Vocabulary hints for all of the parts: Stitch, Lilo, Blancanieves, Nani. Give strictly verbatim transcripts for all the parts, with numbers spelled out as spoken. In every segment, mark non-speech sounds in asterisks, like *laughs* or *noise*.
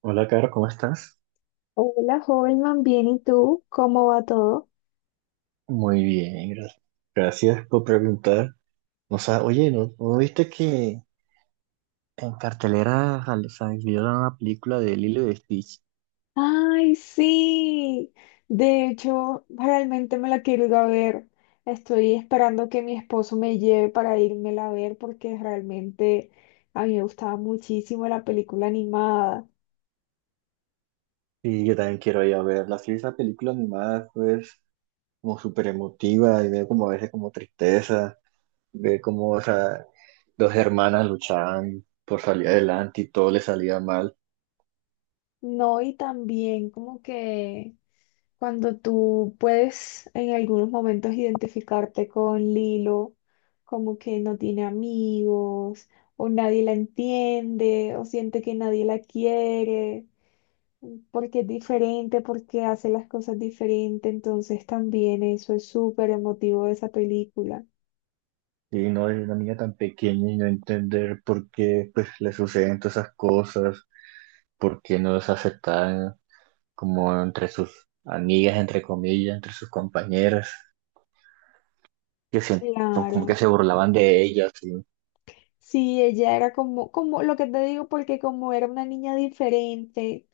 Hola, Caro, ¿cómo estás? Hola, joven man, bien, ¿y tú? ¿Cómo va todo? Muy bien, gracias. Gracias por preguntar. O sea, oye, ¿no, no viste que en cartelera sal- salió una película de Lilo y Stitch? Ay, sí. De hecho, realmente me la quiero ir a ver. Estoy esperando que mi esposo me lleve para írmela a ver porque realmente a mí me gustaba muchísimo la película animada. Y yo también quiero ir a verla. Sí, esa película animada es como súper emotiva y veo como a veces como tristeza, ve como, o sea, dos hermanas luchaban por salir adelante y todo le salía mal. No, y también como que Cuando tú puedes en algunos momentos identificarte con Lilo, como que no tiene amigos, o nadie la entiende, o siente que nadie la quiere, porque es diferente, porque hace las cosas diferente, entonces también eso es súper emotivo de esa película. Y no es una niña tan pequeña y no entender por qué pues le suceden todas esas cosas, por qué no es aceptada como entre sus amigas, entre comillas, entre sus compañeras, que siento como que Claro. se burlaban de ella, sí. Sí, ella era como, como lo que te digo, porque como era una niña diferente,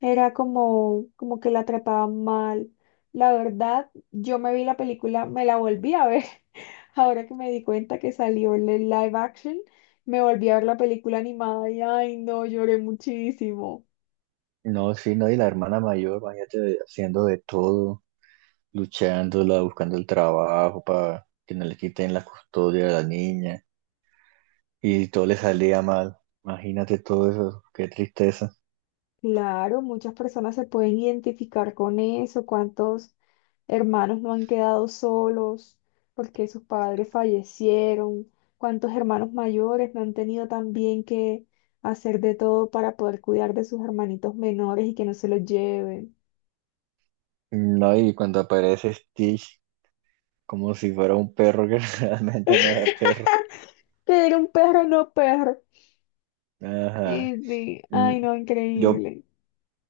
era como, como que la trataban mal. La verdad, yo me vi la película, me la volví a ver. *laughs* Ahora que me di cuenta que salió el live action, me volví a ver la película animada y ay, no, lloré muchísimo. No, sí, no, y la hermana mayor, imagínate, haciendo de todo, luchándola, buscando el trabajo para que no le quiten la custodia de la niña, y todo le salía mal. Imagínate todo eso, qué tristeza. Claro, muchas personas se pueden identificar con eso, cuántos hermanos no han quedado solos porque sus padres fallecieron, cuántos hermanos mayores no han tenido también que hacer de todo para poder cuidar de sus hermanitos menores y que no se los lleven. No, y cuando aparece Stitch, como si fuera un perro que *laughs* realmente no era perro. *laughs* Que era un perro, no perro. Ajá. Sí, sí, Mm, ay no, Yo increíble.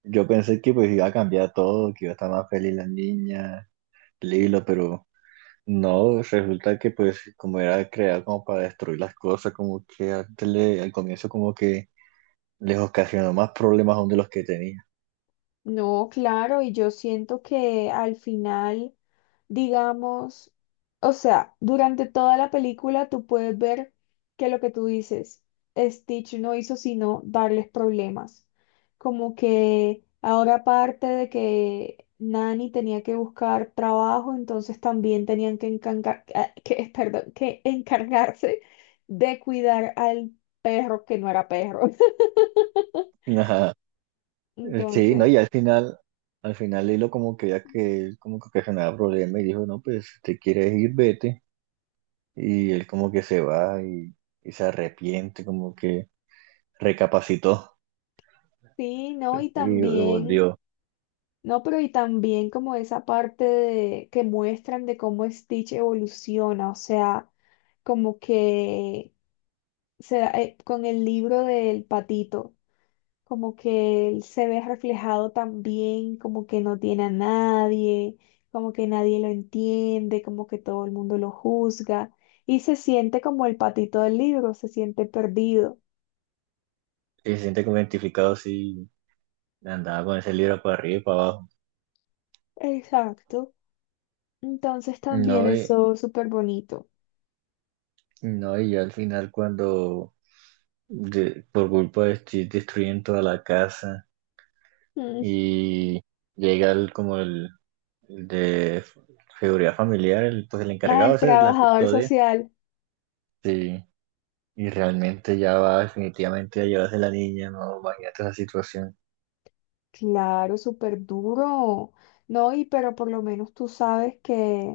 Yo pensé que pues iba a cambiar todo, que iba a estar más feliz la niña, Lilo, pero no, resulta que pues como era creada como para destruir las cosas, como que antes le- al comienzo como que les ocasionó más problemas aún de los que tenía. No, claro, y yo siento que al final, digamos, o sea, durante toda la película tú puedes ver que lo que tú dices, Stitch no hizo sino darles problemas. Como que ahora aparte de que Nani tenía que buscar trabajo, entonces también tenían que, encargar- ah, *laughs* que, perdón, que encargarse de cuidar al perro que no era perro. *laughs* *laughs* Ajá. Sí, no, Entonces... y al final, al final Lilo como que ya que él como que ocasionaba problemas y dijo, no, pues si te quieres ir, vete. Y él como que se va y, y se arrepiente, como que recapacitó Sí, no, y y también, volvió. no, pero y también como esa parte de, que muestran de cómo Stitch evoluciona, o sea, como que se, da- eh, con el libro del patito, como que él se ve reflejado también, como que no tiene a nadie, como que nadie lo entiende, como que todo el mundo lo juzga, y se siente como el patito del libro, se siente perdido. Y se siente como identificado así. Andaba con ese libro para arriba y para abajo. Exacto. Entonces también No, y, eso es súper bonito. no, y ya al final cuando de- por culpa de Steve destruyen toda la casa y llega el, como el, el de seguridad familiar, el, pues el encargado Al ese de la trabajador custodia, social, sí, y realmente ya va definitivamente a llevarse la niña, no, imagínate esa situación. claro, súper duro, ¿no? Y pero por lo menos tú sabes que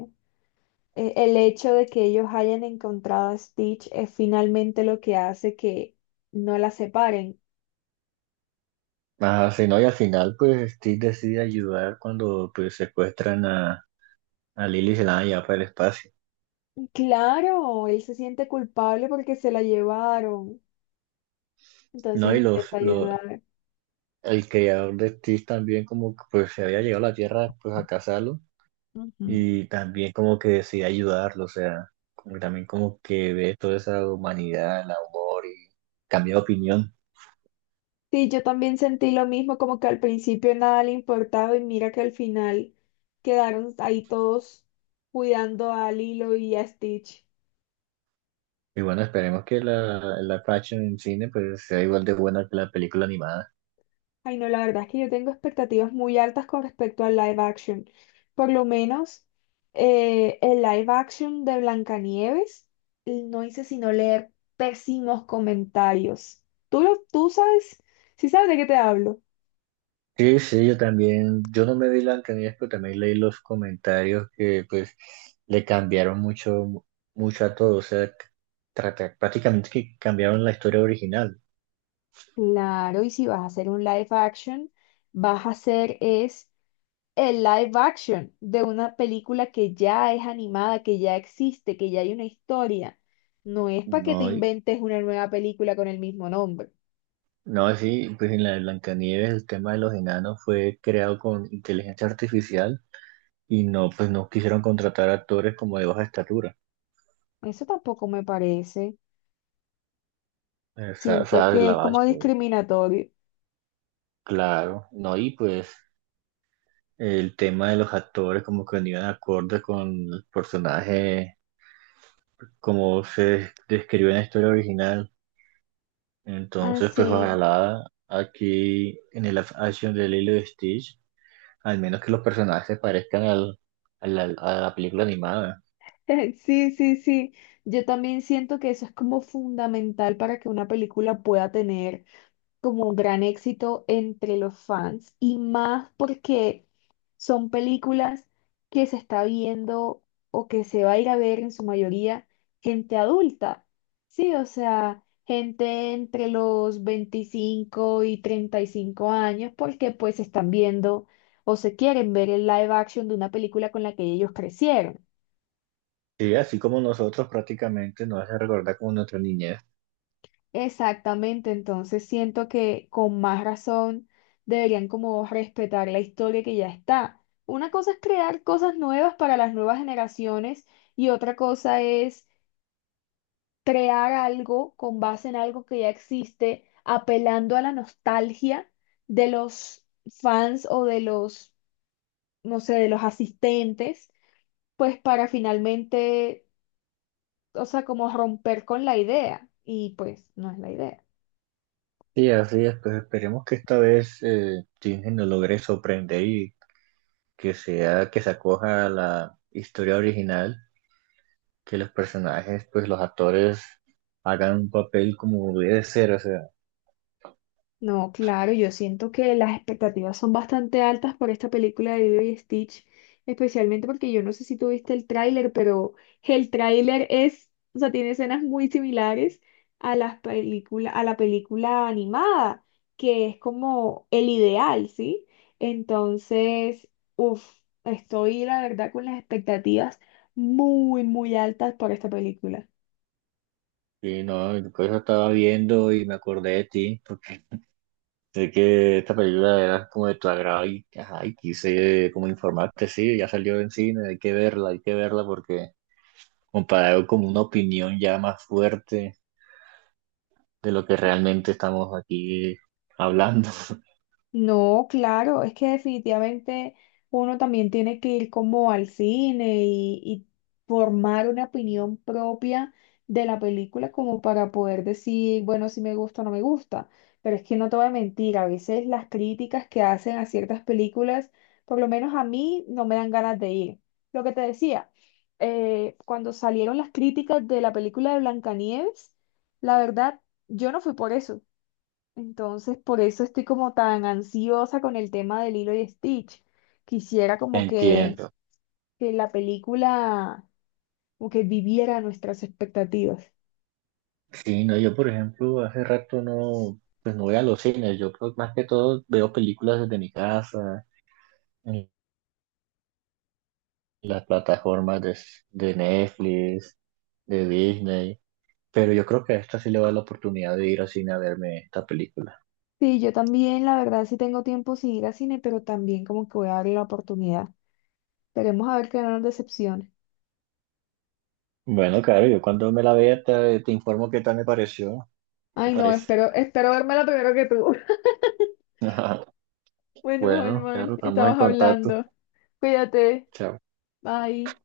eh, el hecho de que ellos hayan encontrado a Stitch es finalmente lo que hace que no la separen. Ajá, sí, no, y al final pues Steve decide ayudar cuando pues secuestran a, a Lily y se la van a llevar para el espacio. Claro, él se siente culpable porque se la llevaron, entonces No, y los, intenta los, ayudar. el creador de Stitch también como que pues se había llegado a la Tierra pues a cazarlo Ujú. y también como que decide ayudarlo, o sea, como que también como que ve toda esa humanidad, el amor y cambia de opinión. Sí, yo también sentí lo mismo, como que al principio nada le importaba y mira que al final quedaron ahí todos cuidando a Lilo y a Stitch. Y bueno, esperemos que la, la fashion en cine pues sea igual de buena que la película animada. Ay, no, la verdad es que yo tengo expectativas muy altas con respecto al live action. Por lo menos eh, el live action de Blancanieves no hice sino leer pésimos comentarios. ¿Tú, lo- Tú sabes? ¿Sí sabes de qué te hablo? Sí, sí, yo también, yo no me vi Blancanieves, pero también leí los comentarios que pues le cambiaron mucho, mucho a todo, o sea, trata- prácticamente que cambiaron la historia original. Claro, y si vas a hacer un live action, vas a hacer es el live action de una película que ya es animada, que ya existe, que ya hay una historia. No es para que te No, inventes una nueva película con el mismo nombre. no, sí, pues en la de Blancanieves el tema de los enanos fue creado con inteligencia artificial y no, pues no quisieron contratar actores como de baja estatura. Eso tampoco me parece. O sea, o Siento sea, de que la es base, como pues, discriminatorio. claro, no, y pues el tema de los actores como que venían acorde con el personaje, como se describió en la historia original. Ah, Entonces, pues sí. ojalá aquí en el live action de Lilo y Stitch, al menos que los personajes se parezcan al, al- al- a la película animada. *laughs* Sí, sí, sí. Yo también siento que eso es como fundamental para que una película pueda tener como un gran éxito entre los fans y más porque son películas que se está viendo o que se va a ir a ver en su mayoría gente adulta. Sí, o sea, gente entre los veinticinco y treinta y cinco años porque pues están viendo o se quieren ver el live action de una película con la que ellos crecieron. Sí, así como nosotros prácticamente nos hace recordar como nuestra niñez. Exactamente, entonces siento que con más razón deberían como respetar la historia que ya está. Una cosa es crear cosas nuevas para las nuevas generaciones y otra cosa es crear algo con base en algo que ya existe, apelando a la nostalgia de los fans o de los, no sé, de los asistentes, pues para finalmente, o sea, como romper con la idea y pues no es la idea. Sí, así es, pues esperemos que esta vez eh, Disney nos logre sorprender y que sea, que se acoja a la historia original, que los personajes, pues los actores hagan un papel como debe ser, o sea, No, claro, yo siento que las expectativas son bastante altas por esta película de Lilo y Stitch, especialmente porque yo no sé si tú viste el tráiler, pero el tráiler es, o sea, tiene escenas muy similares a las película, a la película animada, que es como el ideal, ¿sí? Entonces, uff, estoy la verdad con las expectativas muy, muy altas por esta película. y no, por eso estaba viendo y me acordé de ti, porque sé que esta película era como de tu agrado y, ajá, y quise como informarte, sí, ya salió en cine, hay que verla, hay que verla porque comparado con una opinión ya más fuerte de lo que realmente estamos aquí hablando. *laughs* No, claro, es que definitivamente uno también tiene que ir como al cine y, y formar una opinión propia de la película como para poder decir, bueno, si me gusta o no me gusta. Pero es que no te voy a mentir, a veces las críticas que hacen a ciertas películas, por lo menos a mí, no me dan ganas de ir. Lo que te decía, eh, cuando salieron las críticas de la película de Blancanieves, la verdad, yo no fui por eso, entonces, por eso estoy como tan ansiosa con el tema de Lilo y Stitch. Quisiera como que, Entiendo. que la película como que viviera nuestras expectativas. Sí, no, yo por ejemplo hace rato no, pues no voy a los cines, yo creo que más que todo veo películas desde mi casa, en las plataformas de, de Netflix, de Disney, pero yo creo que a esta sí le va la oportunidad de ir al cine a verme esta película. Sí, yo también, la verdad, sí tengo tiempo sin ir al cine, pero también como que voy a darle la oportunidad. Esperemos a ver que no nos decepcione. Bueno, claro, yo cuando me la vea te, te informo qué tal me pareció, qué Ay, no, parece. espero, espero la primero que tú. *laughs* *laughs* Bueno, Bueno, Holman, claro, estamos en estabas contacto. hablando. Cuídate. Chao. Bye.